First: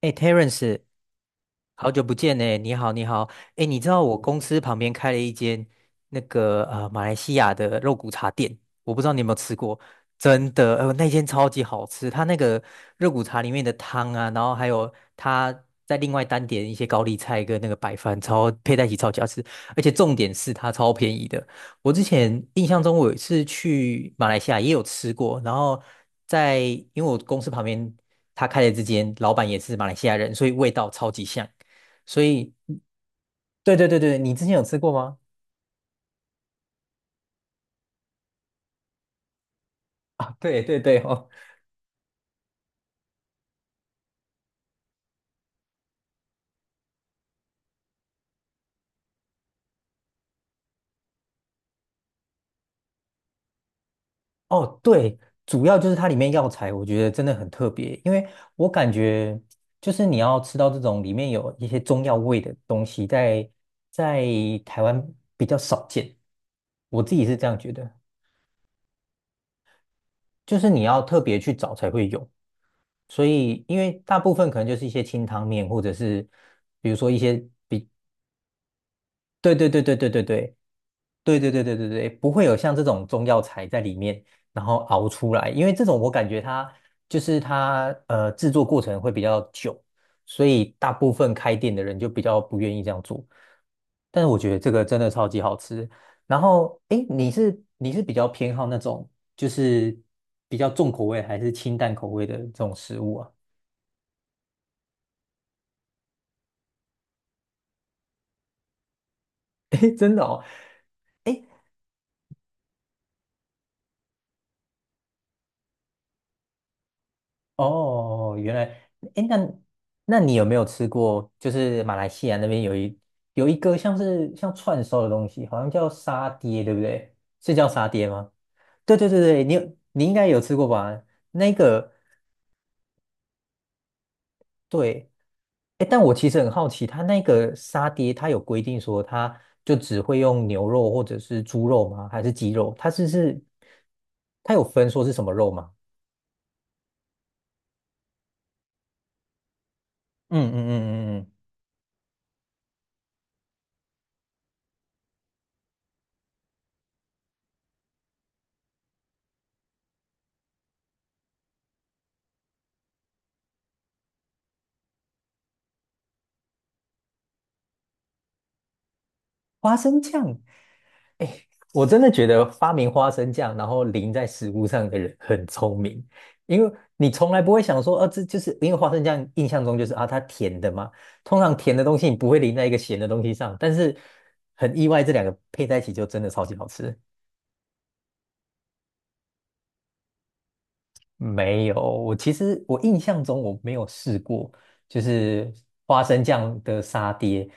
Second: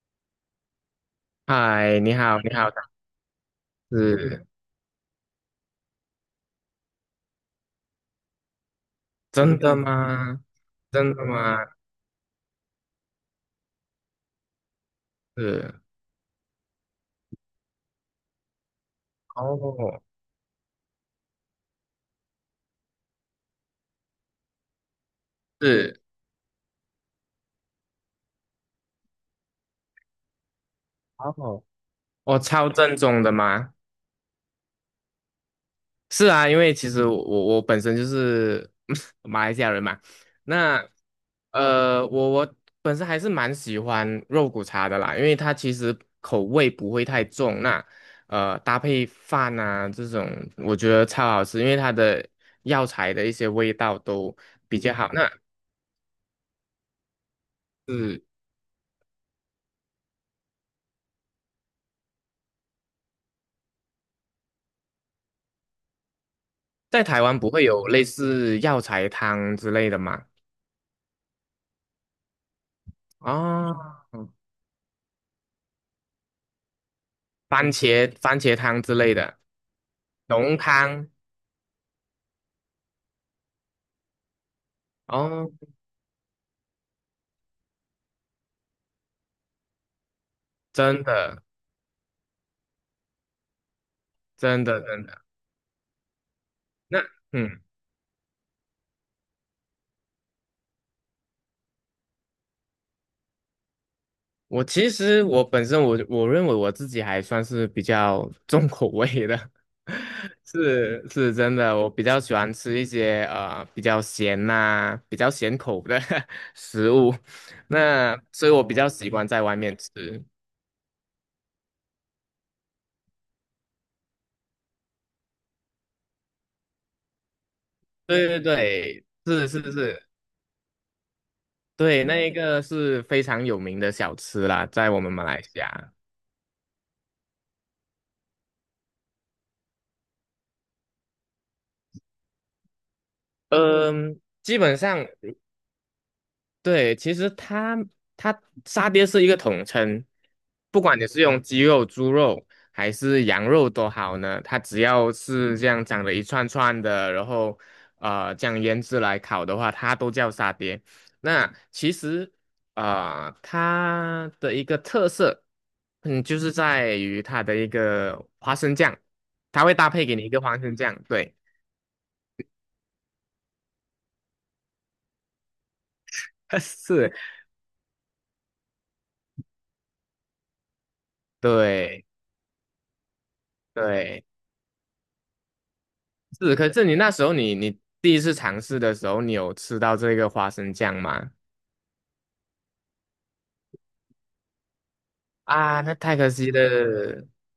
哎，Terence，好嗨，久你不见好，你呢，好。你好，你好。哎，你知道我公是司旁边开了一间那个马来西亚的肉骨茶店，我不知道你有没有吃真的过。吗？真的，那真的间超吗？级好吃，它那个肉骨茶里面的汤啊，然后还有它是在另外单点一些高丽菜跟那个白饭，超配在一起超级好吃，而且哦，重点是它超便宜的。我之前印象中我有一次去马来西亚也有吃过，然后是在因为我公司旁边他开的这间，老板也是马来西亚人，所以味道超级像。哦。所我以，超正宗的吗？对对对对，你之前有吃过吗？是啊，因为其实我本身就是 马来西亚人嘛。啊，对对那对哦。我本身还是蛮喜欢肉骨茶的啦，因为它其实口味不会太重。那搭配饭啊这种，我觉得超好吃，因为它的药材的一些味道都哦，比较好。对，那主要就是它里面药材，我觉得真的很特别，因是。为我感觉就是你要吃到这种里面有一些中药味的东西在，在台湾比较少见，我在自台己是湾这不样会觉有得。类似药材汤之类的吗？就是你要特别去找才会有，所以哦，因为大部分可能就是一些清汤面，或者是比如说一些。番比。茄番茄汤之类的，对对对对对对浓对。汤。对对对对对对，不会有像这种中药材在里面，然后熬出哦，来，因为这种我感觉它就是它制作过程会比较久，所以大真部分的开店的人就比较不愿意这样做。但是我觉得真这的个真真的的。超级好吃。然后，那诶，你是嗯，你是比较偏好那种就是比较重口味还是清淡口味的这种食物啊？我其实我本身我认为我自己还算是比较重口味的。诶，真的哦。是是真的，我比较喜欢吃一些比较咸呐、比较咸口的 食物，哦，那哦所以原我来，比较习哎，惯那在外面那吃。你有没有吃过？就是马来西亚那边有一个像是像串烧的东西，好像叫沙爹，对不对？是叫沙爹对吗？对对对，对对对，是你是有你是，应该有吃过吧？那个对，那一个是非常有名的小吃啦，在我对。们马来西哎，亚。但我其实很好奇，它那个沙爹，它有规定说它就只会用牛肉或者是猪肉吗？还是鸡肉？嗯，它基有本分说上是什么肉吗？对，其实它沙爹是一个统称，嗯嗯不管你嗯嗯是嗯。用鸡肉、猪肉还是羊肉都好呢，它只要是这样长得一串串的，然后这样腌制来烤的话，它都叫沙爹。那其实它的一个特色，嗯，就是在于它的一个花生酱，它会花搭生配给你一酱，个花生酱，对。我真的觉得发明花生酱然后淋在食物上的人很聪明，因为你是，从来不会想说，啊，这就是因为花生酱印象中就是啊，它甜的嘛，通常甜的东对西你不会淋在一个咸的东西上，但是对。很意外，这两个配在一起就真的超级是，好可是你吃。那时候你第一次尝试的时候，你有吃到这个花生酱吗？没有，我其实我印象中我没有试过，就是啊，那花太生可惜酱的沙了。爹。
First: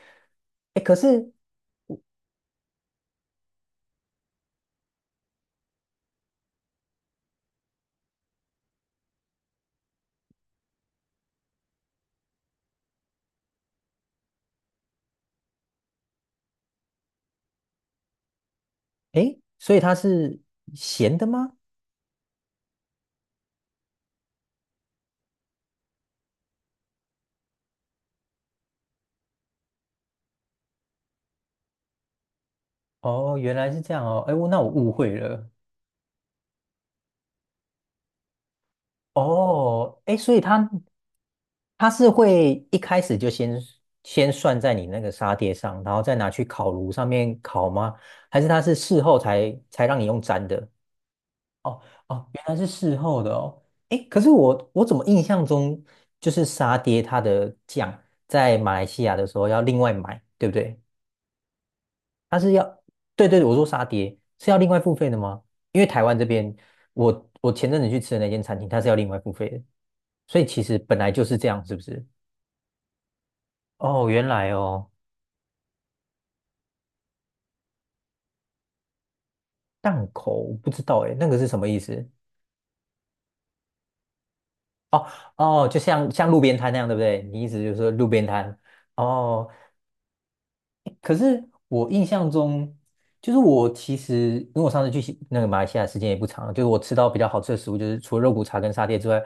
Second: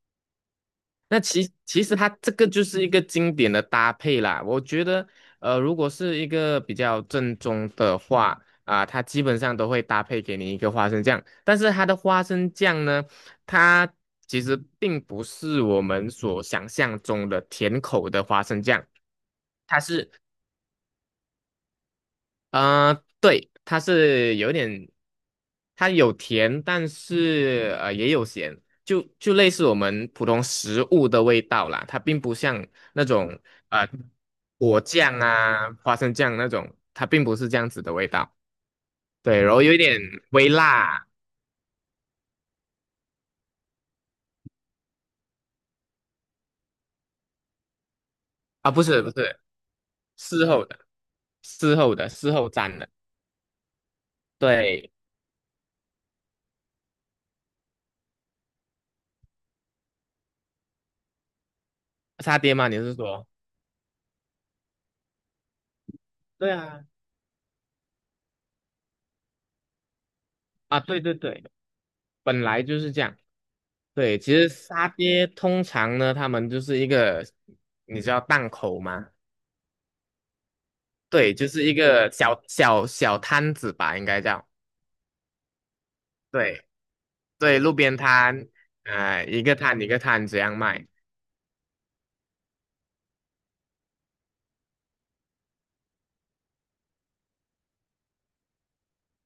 哎，可那是其实它这个就是一个经典的搭配啦。我觉得，如果是一个比较正宗的话，啊、它基本上都会搭配给你一个花生酱。但是它的花生酱呢，它其实并不是我们所想象中的甜口的花生酱。哎，诶所以它它是是咸的吗？对，它是有点，它有甜，但是也有咸，就类似我们普通食物的味道啦。它并不像那哦，种原来是呃这样哦，哎，我那我果误会酱了。啊、花生酱那种，它并不是这样子的味道。对，然后有一点哦，哎，所以微它辣它是会一开始就先算在你那个沙爹上，然后再拿去烤炉上面烤吗？还是它啊，是不事是不后是，才才让你用粘事后的？的，事哦后的，哦，事原后来是蘸的。事后的哦。哎，可是我对，怎么印象中就是沙爹它的酱在马来西亚的时候要另外买，对不对？沙它是爹要，吗？你是说？对对对，我说沙爹是要另外付费的吗？因为台湾这对边，啊，我前阵子去吃的那间餐厅，它是要另外付费的，所以其实啊，本对来对就是对，这样，是不是？本来就是这样。哦，对，原其实来沙哦。爹通常呢，他们就是一个，你知道档口吗？档口我不知道诶，那对，个是就什是么一意思？个小小小摊子吧，应该叫。哦哦，就像像路边对摊那样，对不对？你意对，思就路是说边路边摊，摊？一哦个摊一个摊这样卖。可是我印象中，就是我其实因为我上次去西那个马来西亚时间也不长，就是我吃到比较好吃的食物，就是除了肉骨茶跟沙爹之外，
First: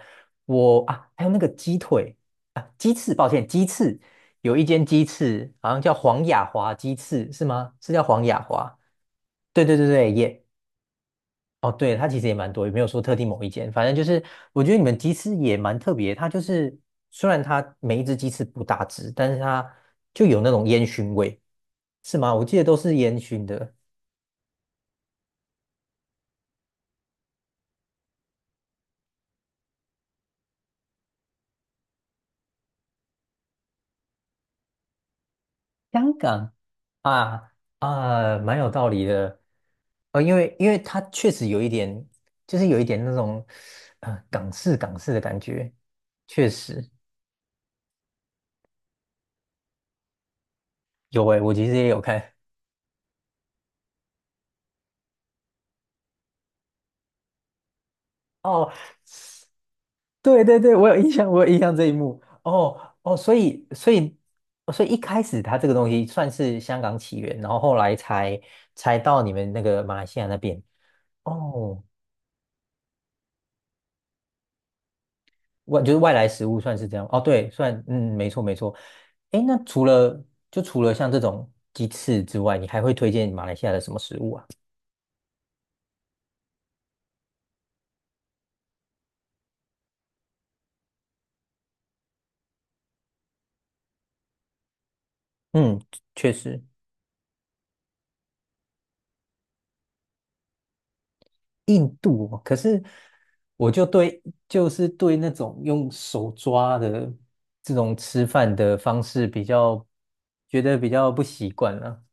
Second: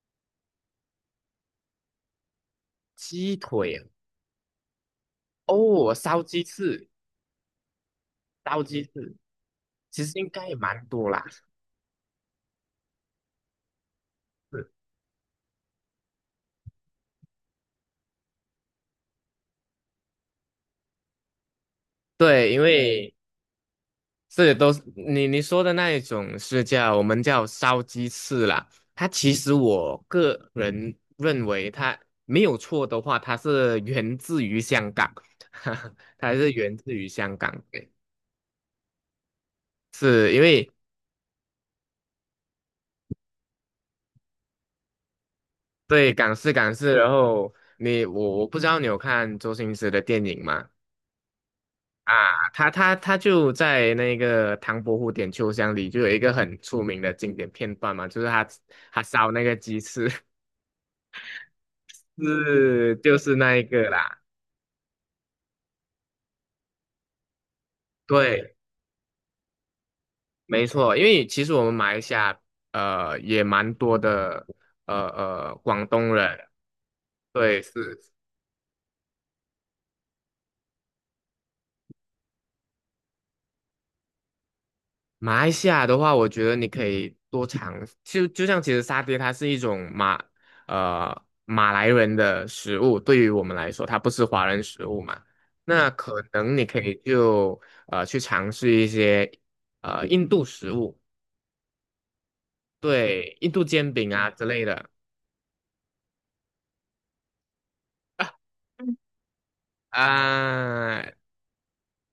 我啊还有那个鸡腿啊鸡翅，抱鸡歉鸡腿翅，有一间鸡翅好像叫哦，烧黄鸡雅华翅，鸡翅是吗？是叫黄雅烧华？鸡翅，对对对其对，实应耶。该也蛮多啦。哦，对，它其实也蛮多，也没有说特定某一间，反正就是我是觉得你们鸡翅也蛮特别。它就是虽然它每一只鸡翅不大只，但是它就有那种烟熏味，是吗？我对，记因得都是为烟熏的。是，都是你说的那一种是叫我们叫烧鸡翅啦。它其实我个人认为它没有错的话，它是源自于香港。香它是港。源自于香啊，港。对，啊，蛮有道理的。是因因为因为为它确实有一点，就是有一点那种港式的感觉，对港确式港实。式，然后你我不知道你有看周星驰的电影吗？有诶，我其实也有看。啊，他就在那个唐伯虎点秋香里就有一个很出名的经典片段嘛，就是他哦，他烧那个鸡翅。对对对，我有印象，我有印象这一幕。哦是，哦，就所是那一以个所以啦。哦所以一开始它这个东西算是香港起源，然后后来才对，才到你们那个马来西亚那边。没错，因为其实我们哦，马来西亚也蛮多的外广就是外东来人。食物算是这样。哦，对，对，算是嗯，没错没错。诶，那除了就除了像这种鸡翅之外，你还会推荐马来西亚的什么食物啊？马来西亚的话，我觉得你可以多尝，就像其实沙爹它是一种马来人的食物，对于我们来说，它不是华人食物嘛。嗯，那可确能实。你可以就去尝试一些印度食物，印度哦可是对，印度我就煎饼对，啊之类就是的。对那种用手抓的这种吃饭 的方式比较觉得比啊，较不习惯了。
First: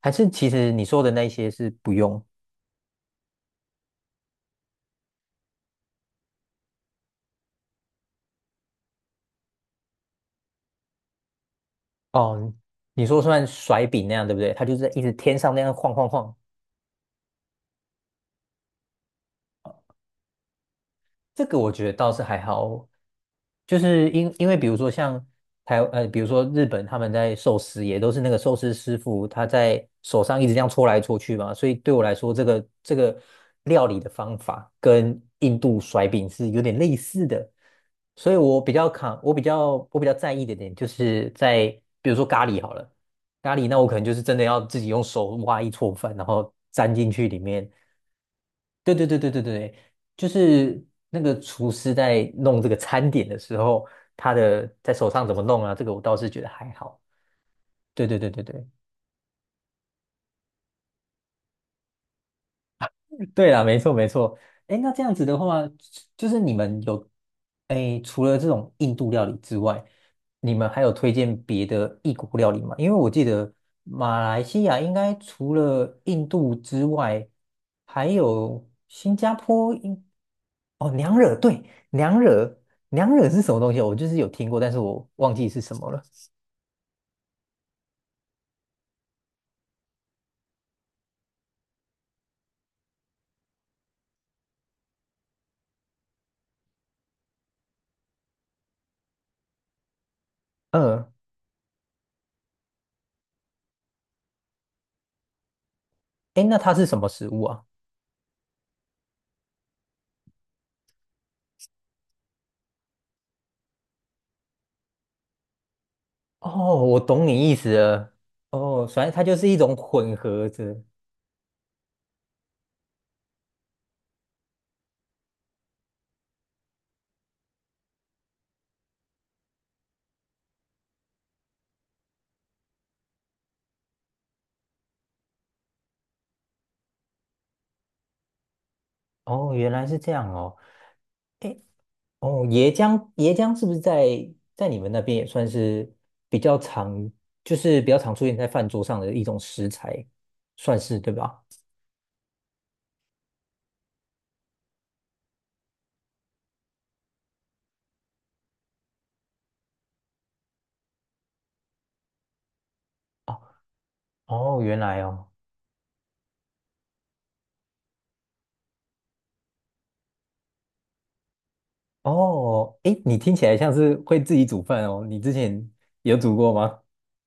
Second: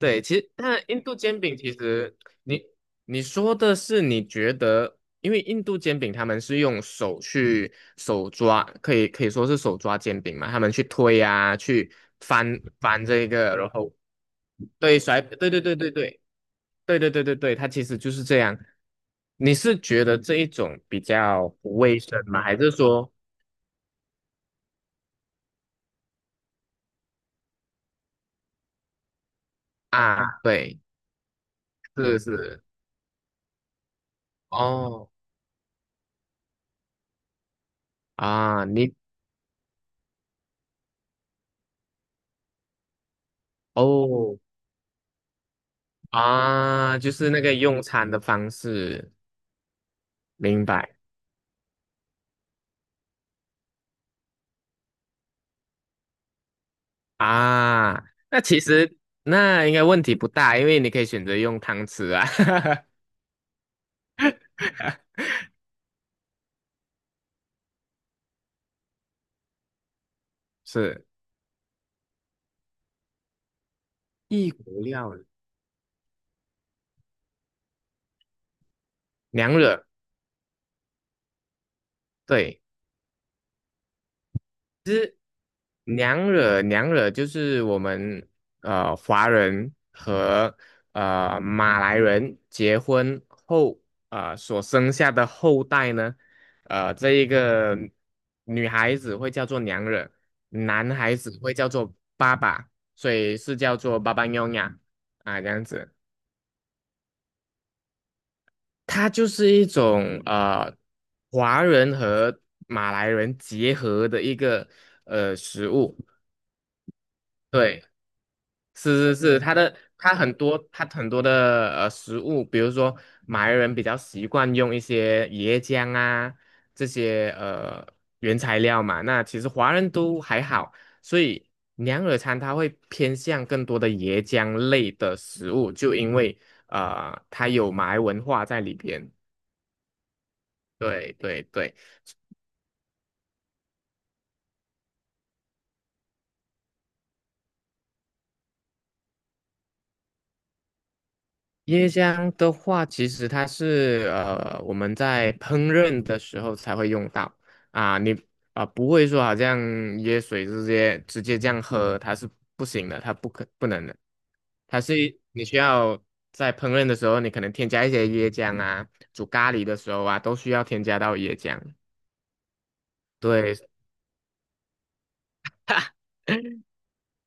还是其其实实那你说印的度那一煎些饼是其不实用你你说的是你觉得，因为印度煎饼他们是用手去手抓，可以说是手抓煎饼嘛，他们去推啊，去哦，翻翻你说这算个，然甩后饼那样对不对？它就是对一直甩，天对上那对样对对晃晃对晃。对对对对对，它其实就是这样。你是觉得这一种比这较个我不觉得卫倒生是还吗？还是好，说就是因为比如说像台，比如说日本他们在寿司也都是那个寿司师傅他在手上啊，一直这样对，搓来搓去嘛，所以对我来是说这是个这个料理的方法哦跟印度甩饼是有点类似的，所以我啊，比较你扛，我比较在意的点就是在比如说咖喱好了，咖喱那我可能就是真哦。的要自己用手挖一撮饭，然后粘啊，进就去是里那个面。用餐的方对对式，对对对对，就明是白那个厨师在弄这个餐点的时候，他的在手上怎么弄啊？这个我倒是觉得还好。啊？对对对那对其对，实那应该问题不大，因为你可以选择用汤匙啊。对啦，没错没错。哎，那这样子的话，就是你们有，哎，除了这种印度料理之外，你们还有是推荐别的异国料理吗？因为我记得马来一西亚股应料该理，除了印度之外，还有新加娘坡惹，应。哦，娘惹，对，娘惹。对。娘惹是什么东西？我就是有听过，但是我忘记是什么了。娘惹娘惹就是我们华人和马来人结婚后所生下的后代呢，这一个女孩子会叫做娘惹，男嗯，孩子会叫做爸爸，所以是叫做爸爸娘呀啊这样子。哎，那它是什么食物啊？它就是一种华人和马来人结合的一个食物。哦，我懂你意思对，了。哦，反正是是它就是，他是它一种的它混很合多着。它很多的食物，比如说马来人比较习惯用一些椰浆啊这些原材料嘛。那其实华人都还好，所以娘惹餐它会偏向更多的椰浆类的食物，就因为它有马来文化在里边。哦，原来是这样哦。对对诶，对。哦，椰浆，椰浆是不是在在你们那边也算是比较常，就是比较常出现在饭桌上的一种食材，算是对吧？椰浆的话，其实它是我们在烹饪的时候才会用到啊，你啊、不会说好像椰水直接这样喝，它是不行的，它不哦，可不能的。哦，原它是来哦，你需要在烹饪的时候，你可能添加一些椰浆啊，煮咖喱的时候啊，都需要添加到椰浆。哦，诶，你听起对，来像是会自己煮饭哦。你之前 有煮过吗？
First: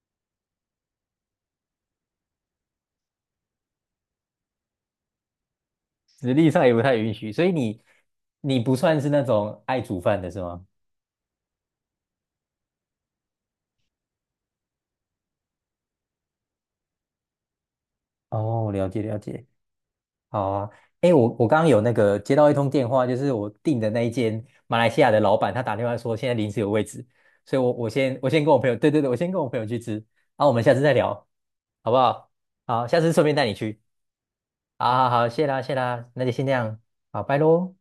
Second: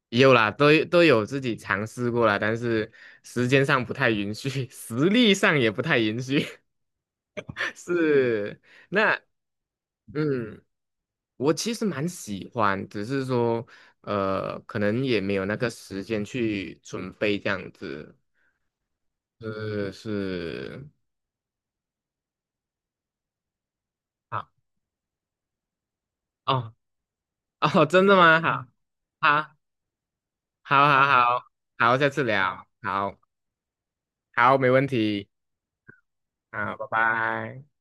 有啦，都有自己尝试过啦，但是时间上不太允许，实力上也不太允实许。力上也不太允许，所以 你你是，不算是那那种爱煮饭的是嗯，吗？我其实蛮喜欢，只是说，可能也没有那个时间去准备这样子。哦，了解了解。是好啊，是，哎，我刚刚有那个接到一通电话，就是我订的那一间好马来西亚的老板，他打电话说现在临时有哦 位置，所 以我哦，我真的先我吗？先跟我好，朋友，对对对，我先跟我好，朋友去吃，然后我们下次好，再好，聊，好，好不好，下次好？聊，好，下次好，顺便带你去，好，没问好好题，好，谢啦谢啦，那就先这好，样，拜好，拜拜。喽。